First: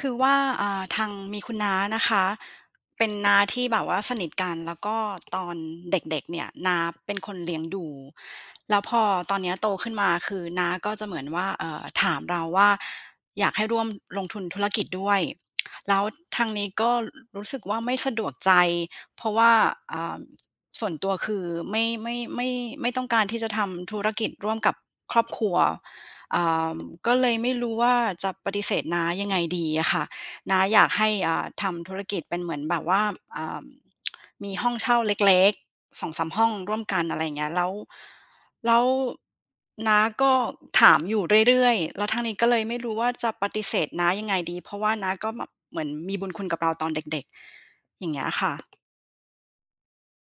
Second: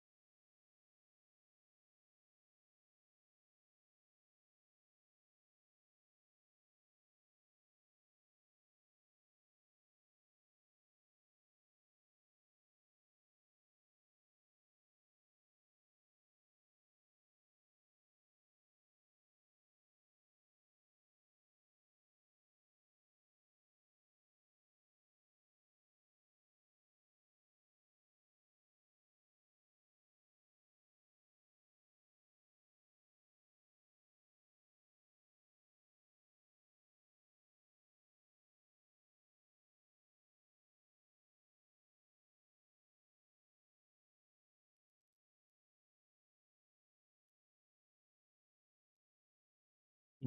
คือว่าทางมีคุณน้านะคะเป็นน้าที่แบบว่าสนิทกันแล้วก็ตอนเด็กๆเนี่ยน้าเป็นคนเลี้ยงดูแล้วพอตอนเนี้ยโตขึ้นมาคือน้าก็จะเหมือนว่าถามเราว่าอยากให้ร่วมลงทุนธุรกิจด้วยแล้วทางนี้ก็รู้สึกว่าไม่สะดวกใจเพราะว่าอ่าส่วนตัวคือไม่ไม่ไม่ไม่ต้องการที่จะทำธุรกิจร่วมกับครอบครัว อ่าก็เลยไม่รู้ว่าจะปฏิเสธน้ายังไงดีอะค่ะน้าอยากให้ทำธุรกิจเป็นเหมือนแบบว่าอ่ามีห้องเช่าเล็กๆ2-3ห้องร่วมกันอะไรอย่างเงี้ยแล้วน้าก็ถามอยู่เรื่อยๆแล้วทางนี้ก็เลยไม่รู้ว่าจะปฏิเสธน้ายังไงดีเพราะว่าน้าก็แบบเหมือนมีบุญคุณกับเราตอนเด็กๆอย่างเงี้ยค่ะอื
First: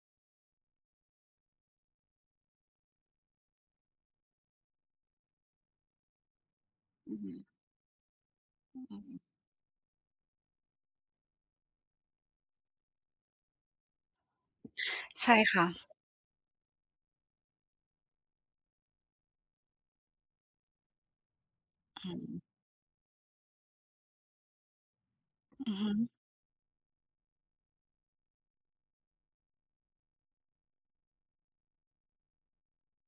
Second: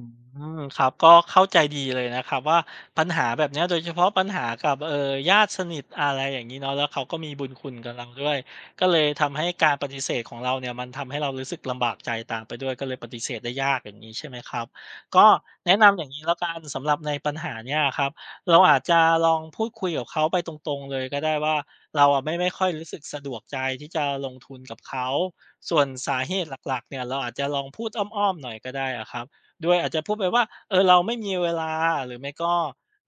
มครับก็เข้าใจดีเลยนะครับว่าปัญหาแบบเนี้ยโดยเฉพาะปัญหากับญาติสนิทอะไรอย่างนี้เนาะแล้วเขาอืก็มีมบุญคุณกับเราด้วยอืก็เลยมทำให้การปฏิเสธของเราเนี่ยมันทำให้เรารู้สึกลำบากใจตามไปด้วยก็เลยปฏิเสธได้ยากอย่างนี้ใช่ไหมครับก็ใช่แนะค่ะนำอย่างงี้แล้วกันสำหรับในปัญหาเนี่ยครับเราอาจจะลองพูดคุยกับเขาไปตรงๆเลยก็ได้ว่าเราอะไม่ค่อยรู้สึกสะดวกใจที่จะลงทุนกับเขาอืส่วนอสาเหตุหลักๆเนี่ยเราอาจจะลองพูดอ้อมๆหน่อยก็ได้อะครับ ด้วยอาจจะพูดไปว่าเออเราไม่มีเวลาหรือไม่ก็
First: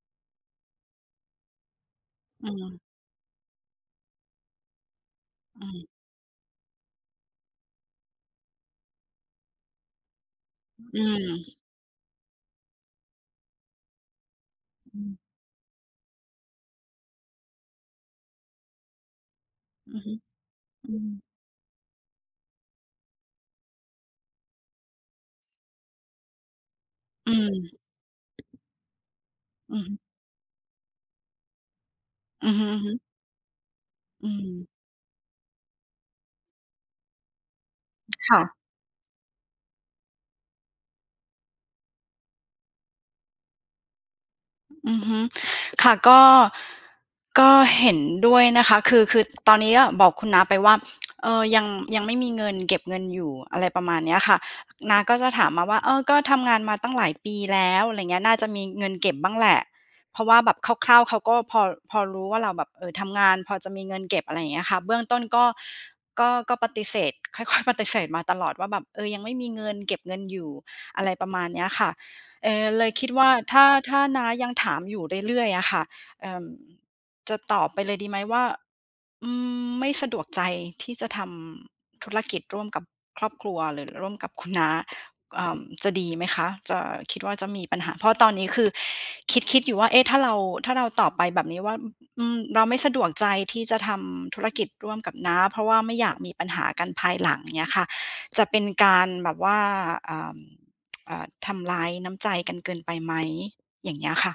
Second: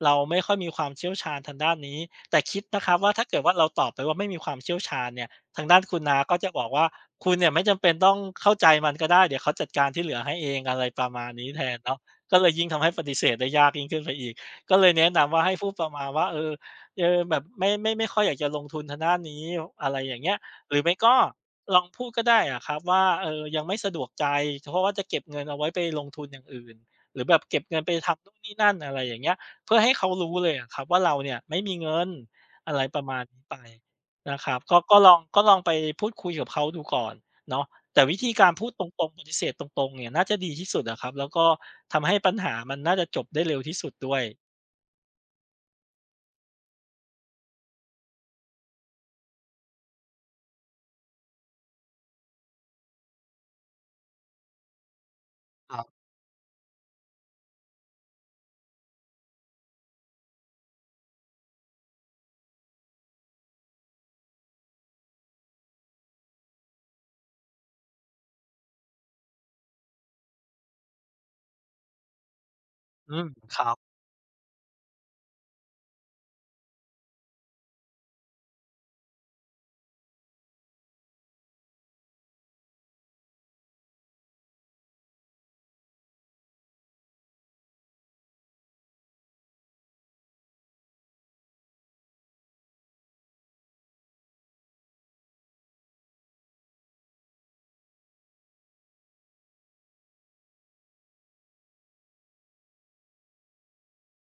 เราไม่ค่อยมีความเชี่ยวชาญทางด้านนี้แต่อืคิดนะมครับว่าถ้าเกิดว่าเราตอบไปว่าไม่มีความเชี่ยวชาญเนี่ยทางด้านคุณน้าก็จะบอกว่าคุณเนี่ยไม่จำเป็นต้องเข้าใจมันก็ได้เดี๋ยวเขาจัดการที่เหลือให้เองอะไรอืประมาณมนี้แทนเนาะก็เลยยิ่งทำให้ปฏิเสธได้ยากยิ่งขึ้นไปอีกก็เลยอืแนะนำมว่าให้พูดประมาณว่าเออแบบไม่ค่อยอยากจะลงทุนทางด้านนี้อะไรอืออย่างเงี้ยหรืออืไม่มก็ ลองพูดก็ได้อะครับว่าเออยังไม่สะดวกใจเพราะว่าจะเก็บเงินเอาไว้ไปลงทุนอย่างอื่นหรืออืแบบเก็บมเงินไปทำนู่นนี่นั่นอะไรอย่างเงี้ยอืเพื่ออให้เขารู้เลยอะครับว่าเราเนี่ยไม่มีเงินอืมออะไรม ประมาณนี้ไปอืนะคมรับก็ลองลองไปพูดคุยกับเขาดูก่อนเนาะแต่วิธีค่ะการพูดตรงๆปฏิเสธตรงๆเนี่ยน่าจะดีที่สุดอะครับแล้วก็ทำให้ปัญหามันน่าจะจบได้เร็วที่สุดด้วยอือฮึค่ะก็เห็นด้วยนะคะ คือตอนนี้อะบอกคุณน้าไปว่าเออยังไม่มีเงินเก็บเงินอยู่อะไรประมาณเนี้ยค่ะน้าก็จะถามมาคว่ารัเออบก็ทำงานมาตั้งหลายปีแล้ว อะไรเงี้ยน่าจะมีเงินเก็บบ้างแหละเพราะว่าแบบคร่าวๆเขาก็พอรู้ว่าเราแบบเออทำงานพอจะมีเงินเก็บอะไรอย่างเงี้ยค่ะเบื้องต้นก็ปฏิเสธค่อยๆปฏิเสธมาตลอดว่าแบบเออยังไม่มีเงินเก็บเงินอยู่อะไรประมาณเนี้ยค่ะ เลยคิดอืมว่าครัถ้าบ ถ้าน้ายังถามอยู่เรื่อยๆอะค่ะเอ่อจะตอบไปเลยดีไหมว่าอืมไม่สะดวกใจที่จะทำธุรกิจร่วมกับครอบครัวหรือร่วมกับคุณน้าอ่าจะดีไหมคะจะคิดว่าจะมีปัญหาเพราะตอนนี้คือคิดๆอยู่ว่าเอ๊ะถ้าเราตอบไปแบบนี้ว่าอืมเราไม่สะดวกใจที่จะทำธุรกิจร่วมกับน้าเพราะว่าไม่อยากมีปัญหากันภายหลังเงี้ยค่ะจะเป็นการแบบว่าอ่า อ่าทำร้ายน้ำใจกันเกินไปไหมอย่างเงี้ยค่ะ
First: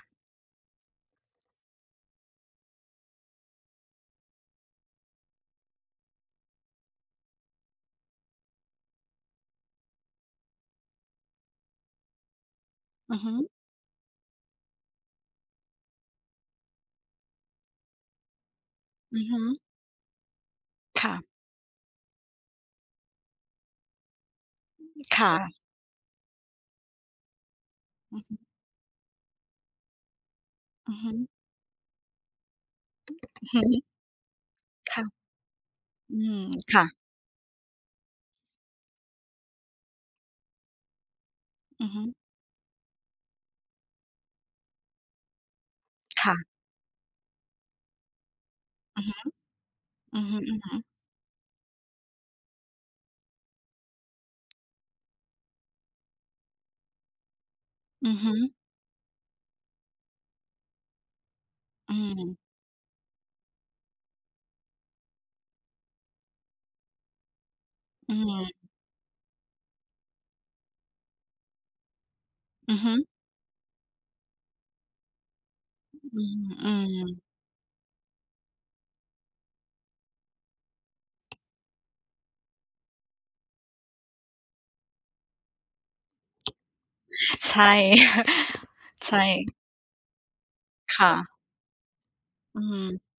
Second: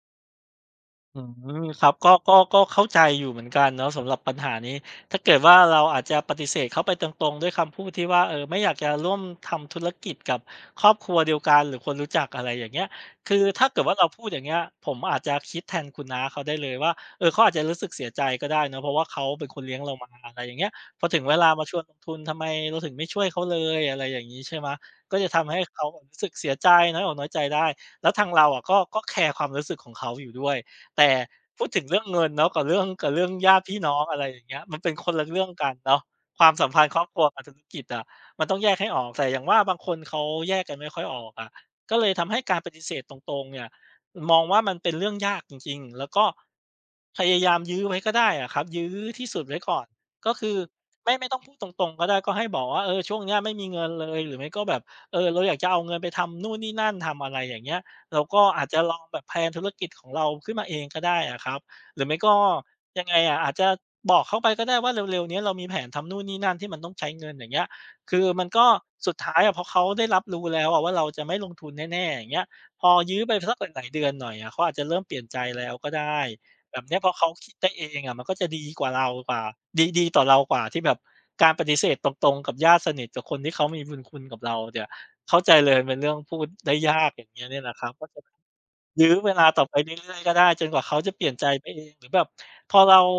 อืมครับก็เข้าใจอยู่เหมือนกันเนาะสำหรับปัญหานี้ถ้าเกิดว่าเราอาจจะปฏิเสธเขาไปตรงๆด้วยคำพูดที่ว่าเออไม่อยากจะร่วมทำธุรกิจกับครอบครัวเดียวกันหรือคนรู้จักอะไรอย่างเงี้ยอือฮึคือถ้าเกิดว่าเราพูดอย่างเงี้ยผมอาจจะคิดแทนคุณน้าเขาได้เลยว่าเออเขาอาจจะรู้สึกเสียใจก็ได้เนาะเพราะว่าอืเขาอฮึเป็นคนเลี้ยงเรามาอะไรอย่างเงี้ยพอค่ะถึงเวลามาชวนลงทุนทำไมเราถึงไม่ช่วยเขาเลยอะไรอย่างงี้ใช่ไหมก็จะทำให้ค่ะเขาแบบรู้สึกเสียใจน้อยอกน้อยใจได้แล้วอือทางฮึเราอะก็แคร์ความรู้สึกของเขาอยู่ด้วย อือแต่ฮึพูดถึงเรื่องเงินเนาะกับเรื่องอือญาติพี่ฮึน้องอะไรอย่างเงี้ยมันเป็นคนค่ะละเรื่องกันเนาะอืคมวามสัมพัค่ะนธ์ครอบครัวกับธุรกิจอะมันต้องแยกให้ออกแต่อย่างว่าบางคนเขาแยกกันไม่ค่อยออกอะอือก็ฮึเลยทำให้การปฏิเสธตรงๆเนี่ยมองว่ามันเป็นเรื่องยากจริงๆแล้วก็ค่ะพยายามยื้อไว้ก็ได้อะครับยื้ออือฮึที่สุดไว้ก่อนอืก็คืออฮึไม่ต้องพูดตรงๆก็ได้ก็ให้บอกว่าเออช่วงเนี้ยไม่มีเงินเลยหรือไม่ก็แบบเออเราอยากจะเอาเงินไปทำนู่นนี่นั่นทำอะไรอย่างเงี้ย อือเราฮึก็อาจจะลองแบบแพลนธุรกิจของเราขึ้นมาเองก็ได้อะครับอืหรือไม่ก็มยังไงอะอาจจะบอกเขาไปก็ได้ว่าเร็วๆเนี้ยเรามีแผนทำนู่นนี่นั่นที่มันต้องใช้เงินอย่างเงี้ยอืคือมันมก็สุดท้ายอะพอเขาได้รับรู้แล้วอะว่าเราจะไม่ลงทุนแน่ๆอย่างเงี้ยอือพอฮึยื้อไปสักหลายๆเดือนหน่อยอะเขาอาจจะเริ่มเปลี่ยนใจแล้วก็ได้อืมอืแบบมเนี้ยพอเขาคิดได้เองอะมันก็จะดีกว่าเรากว่าดีต่อเรากว่าที่แบบการปฏิเสธตรงๆกับญาติสนิทกับคนที่เขามีบุญคุณกับเราเนี่ย เข้าใจเลยเป็นเรื่องพูดได้ยากอย่างเงี้ยเนี่ยนใช่ หะครับก็จะ ยื้อใช่เวลาต่อไปเรื่อยๆก็ได้จนกว่าเขาจะค่ะเปลี่ยนใจไปเองหรือแบบอืพอเราม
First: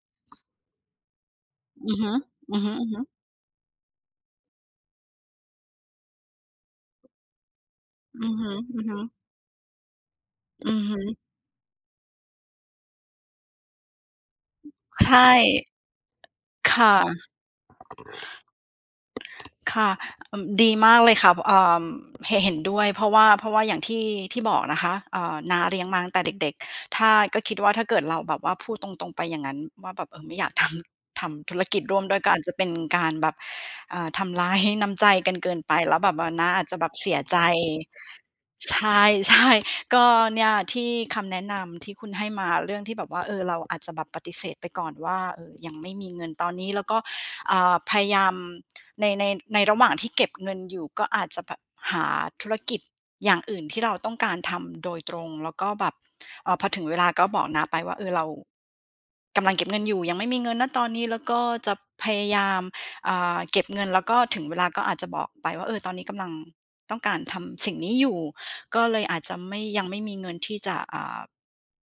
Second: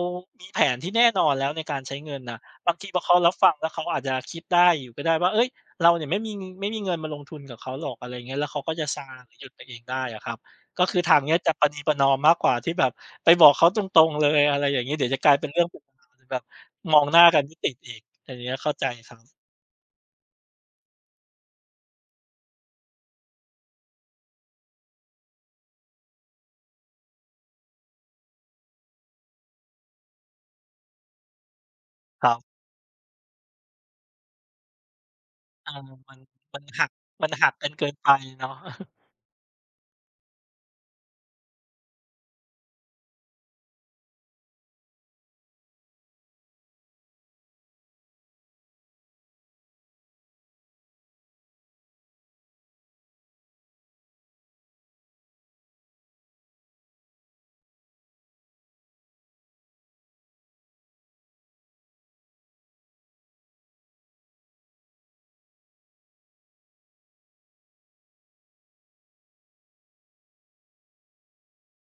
มีแผนที่แน่นอนแล้วในการอืใช้อฮึเงินน่ะอือฮึบางทีพอเขารับฟังแล้วเขาอาจจะคิดได้อยู่ก็ได้ว่าเฮ้ยเราเนี่ยไม่มีเงินมาลงทุนกับเขาหรอกอะไรอๆย่างอือเงี้ยแล้วฮึเขาก็จะๆซาอหรือหยุดไปเองได้อะครับือก็คืฮึอทางเนี้ยจะประนีประนอมมากกว่าที่แบบไปบอกเขาตรงๆเลยอะไรอย่างงี้เดี๋ยวจะใช่กลายเป็นเรื่องเป็นราวแบบมค่ะ องหน้ากันไม่ติดอีกอย่างเงี้ยเข้าใจครับค่ะอืมดีมากเลยค่ะเห็นด้วยเพราะว่าอย่างที่บอกนะคะน้าเลี้ยงมาตั้งแต่เด็กๆถ้าก็คิดว่าถ้าเกิดเราแบบว่าพูดตรงๆไปอย่างงั้นว่าแบบเออไม่อยาก ทำธุรกิจร่วมด้วยคก็รับ อาจจะเป็นการแบบทำร้ายน้ำใจกันเกินอาไปแล้วแบมับนว่าน้ามันอาจจะแบหักบเสียมันใจ หักกันเกินไปเนาะ ใช่ ใช่ก็เนี่ยที่คำแนะนำที่คุณให้มาเรื่องที่แบบว่าเออเราอาจจะแบบปฏิเสธไปก่อนว่าเออยังไม่มีเงินตอนนี้แล้วก็พยายามในในในระหว่างที่เก็บเงินอยู่ก็อาจจะแบบหาธุรกิจอย่างอื่นที่เราต้องการทำโดยตรงแล้วก็แบบพอถึงเวลาก็บอกน้าไปว่าเออเรากำลังเก็บเงินอยู่ยังไม่มีเงินณตอนนี้แล้วก็จะพยายามเก็บเงินแล้วก็ถึงเวลาก็อาจจะบอกไปว่าเออตอนนี้กำลังต้องการทำสิ่งนี้อยู่ ก็เลยอาจจะไม่ยังไม่มีเงินที่จะ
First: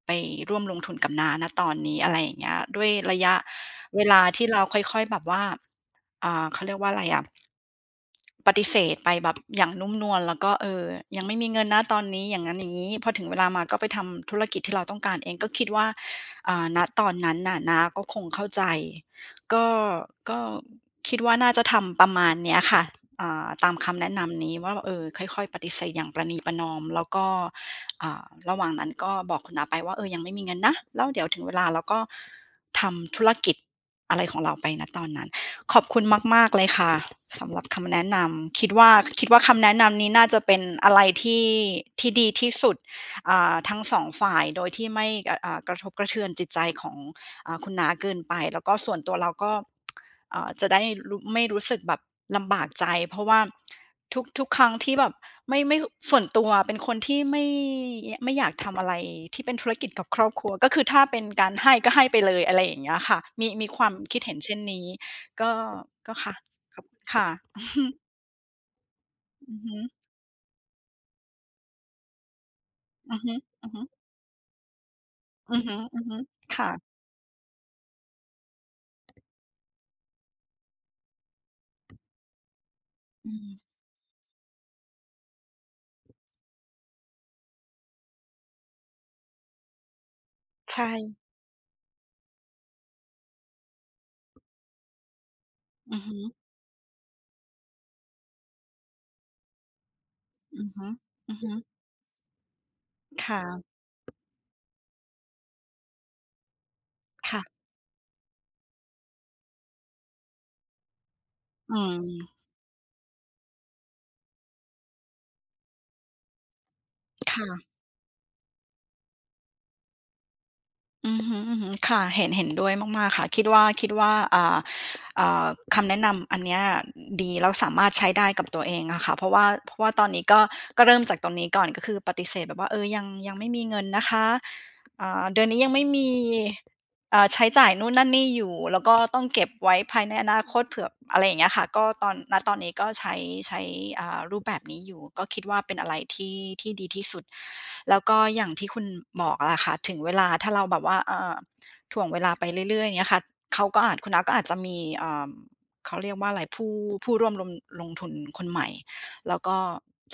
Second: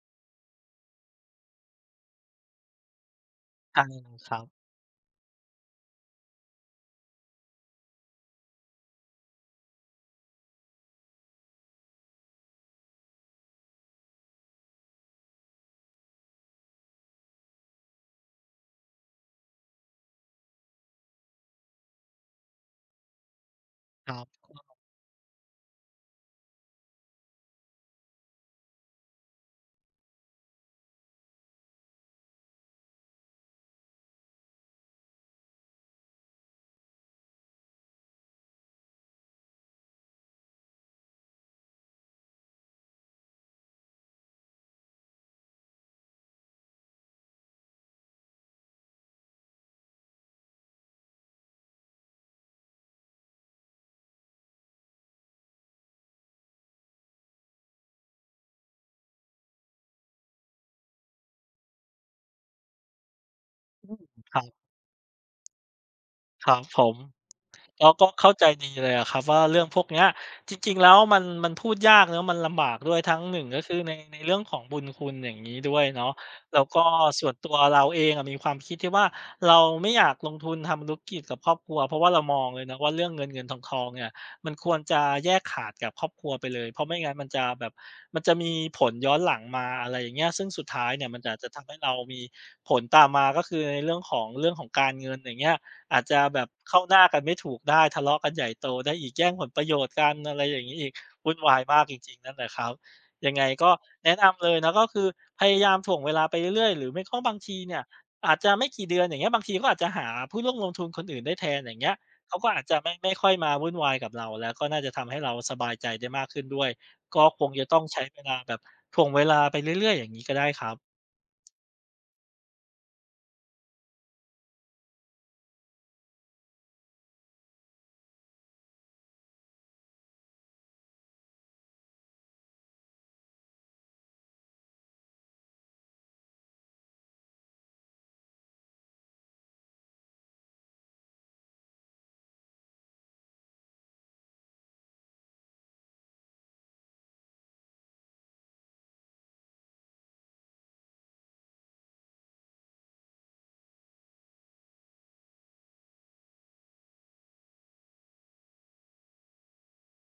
ไปร่วมลงทุนกับน้านะตอนนี้อะไรอย่างเงี้ยด้วยระยะใช่เวลาครับที่เราค่อยๆแบบว่าเขาเรียกว่าอะไรอ่ะ ปฏิเสธไปแบบอย่างนุ่มนวลแล้วก็เออยังไม่มีเงินนะตอนนี้อย่างงั้นอย่างงี้พอถึงเวลามาก็ไปทำธุรกิจที่เราต้องการเองก็คิดว่าณตอนนั้นน่ะน้าก็คงเข้าใจก็ก็คิดว่าน่าจะทำประมาณเนี้ยค่ะตามคำคแนะรับนำคนี้รัว่าบเออค่อยๆปฏิเสธอย่างประนีประนอมแล้วก็อ่าระหว่างนั้นก็บอกคุณน้าไปว่าเออยังไม่มีเงินนะแล้วเดี๋ยวถึงเวลาเราก็ทำธุรกิจอะไรของเราไปณตอนนั้น ขอบคุณมากๆเลยค่ะสำหรับคำแนะนำคิดว่าคำแนะนำนี้น่าจะเป็นอะไรที่ดีที่สุดทั้งสองฝ่ายโดยที่ไม่กกระทบกระเทือนจิตใจของคุณน้าเกินไปแล้วก็ส่วนตัวเราก็จะได้รู้ไม่รู้สึกแบบลำบากใจเพราะว่าทุกครั้งที่แบบไม่ไม่ส่วนตัวเป็นคนที่ไม่อยากทำอะไรที่เป็นธุรกิจกับครอบครัวก็คือถ้าเป็นการให้ก็ให้ไปเลยอะไรอย่างเงี้ยค่ะมีความคิดเห็คนรัเช่นบนี้ ก็ก็ค่ะครับขผอบม คุณค่ะเราก็เข้าใจดีเลยอะครับว่าอือเรื่องฮึพวกเนี้ยจริงๆแล้วมันพูดยากเนาะมันลำบากด้วยอืทั้องฮึหนึ่งก็อือคือฮึในเรื่องของบุญคุณอย่างอืงี้อฮึด้วยอือเนาะฮึแล้วค่ะก็ส่วนตัวเราเองอะมีความคิดที่ว่าเราไม่อยากลงทุนทำธุรกิจกับครอบครัวเพราะว่าเรามองเลยนะว่าเรื่องเงิอืนเงินทมองทองเนี่ยมันควรจะแยกขาดกับครอบครัวไปเลยเพราะไม่งั้นมันจะแบบมันจะมีผลย้อนหลังมาอะไรอย่างเงี้ยซึ่งสุดท้าใช่ยเนี่ยมันอาจจะทำให้เรามีผลตามมาก็คือในเรื่องของการเงินอย่างเงี้ย อือาอจฮึจะแบบเข้าหน้ากันไม่ถูกได้ทะเลาะกันใหญ่โตได้อีกแย่งผลประโยชน์กันอะไรอย่าอืงองี้อีฮึกอืวุ่นอฮึวายมากจริงๆนั่นแหละครับยังไงค่ะก็แนะนำเลยนะก็คือพยายามถ่วงเวลาไปเรื่อยๆหรือไม่ก็บางค่ะทีเนี่ยอาจจะไม่กี่เดือนอย่างเงี้ยบางทีก็อาจจะหาผู้ร่วมลงทุนคนอื่นได้แทนอย่างอืเงี้ยเขามก็อาจจะไม่ค่อยมาวุ่นวายกับเราแล้วก็น่าจะทำให้เราสบายใจได้มากขึ้นด้วยก็คค่ะงจะต้องใช้เวลาแบบถ่วงเวลาไปเรื่อยๆอย่างงี้ก็ได้ครับอือฮึอือฮึค่ะเห็นด้วยมากๆค่ะคิดว่าอ่าคำแนะนำอันเนี้ยดีแล้วสามารถใช้ได้กับตัวเองอะค่ะเพราะว่าตอนนี้ก็ก็เริ่มจากตรงนี้ก่อนก็คือปฏิเสธแบบว่าเออยังไม่มีเงินนะคะเดือนนี้ยังไม่มี ใช้จ่ายนู่นนั่นนี่อยู่แล้วก็ต้องเก็บไว้ภายในอนาคตเผื่ออะไรอย่างเงี้ยค่ะก็ตอนณตอนนี้ก็ใช้รูปแบบนี้อยู่ก็คิดว่าเป็นอะไรที่ดีที่สุดแล้วก็อย่างที่คุณบอกอะค่ะถึงเวลาถ้าเราแบบว่าถ่วงเวลาไปเรื่อยๆอย่างเงี้ยค่ะเขาก็อาจคุณน้าก็อาจจะมีเขาเรียกว่าอะไรผู้ร่วมลงทุนคนใหม่แล้วก็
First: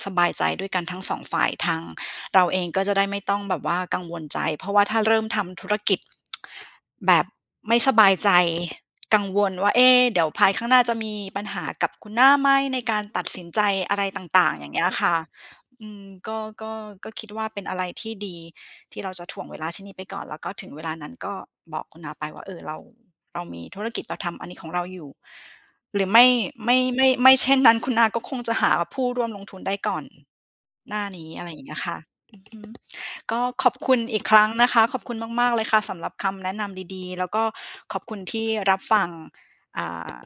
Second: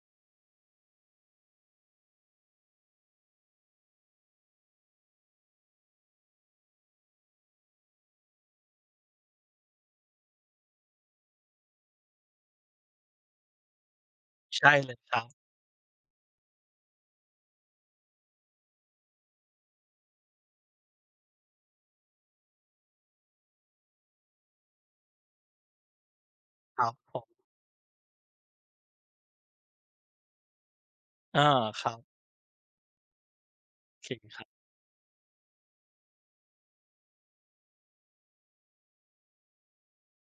สบายใจด้วยกันทั้งสองฝ่ายทางเราเองก็จะได้ไม่ต้องแบบว่ากังวลใจเพราะว่าถ้าเริ่มทำธุรกิจ แบบไม่สบายใจกังวลว่าเอ๊ะเดี๋ยวภายข้างหน้าจะมีปัญหากับคุณหน้าไหมในการตัดสินใจอะไรต่างๆอใช่ย่างเงี้เลยยคค่ะรับอืมก็คิดว่าเป็นอะไรที่ดีที่เราจะถ่วงเวลาชิ้นนี้ไปก่อนแล้วก็ถึงเวลานั้นก็บอกคุณอาไปว่าเออเรามีธุรกิจเราทำอันนี้ของเราอยู่หรือครับผมไม่เช่นนั้นคุณอาก็คงจะหาผู้ร่วมลงทุนได้ก่อนหน้านี้เอออะไรอย่างเงี้ยครับค่ะอือฮึ ก็ขอบคุโอณเคอีกคครับ รั้งนะคะขอบคุณมากๆเลยค่ะสำหรับคำแนะนำดีๆแล้วก็ขอบคุณที่รับฟังอ่า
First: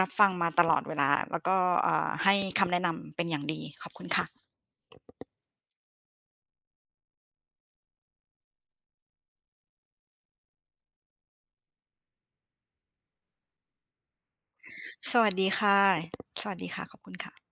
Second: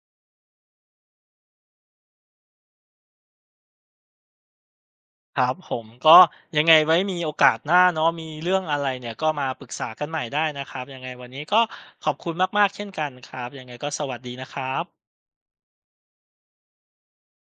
รับฟังมาตลอดเวลาแล้วก็ให้คำแนะนำเป็นอย่างดีขอบคุณค่ะครับผมก็ยังไงไว้มีโอกาสหน้าเนาะมีเรื่องอะไรเนี่ยก็มาปรึกษากันใหม่ได้นะครับยังไงวันนี้ก็ขอบคุณมากๆเช่นกันครับยังไงก็สวัสดีนะครับสวัสดีค่ะสวัสดีค่ะขอบคุณค่ะ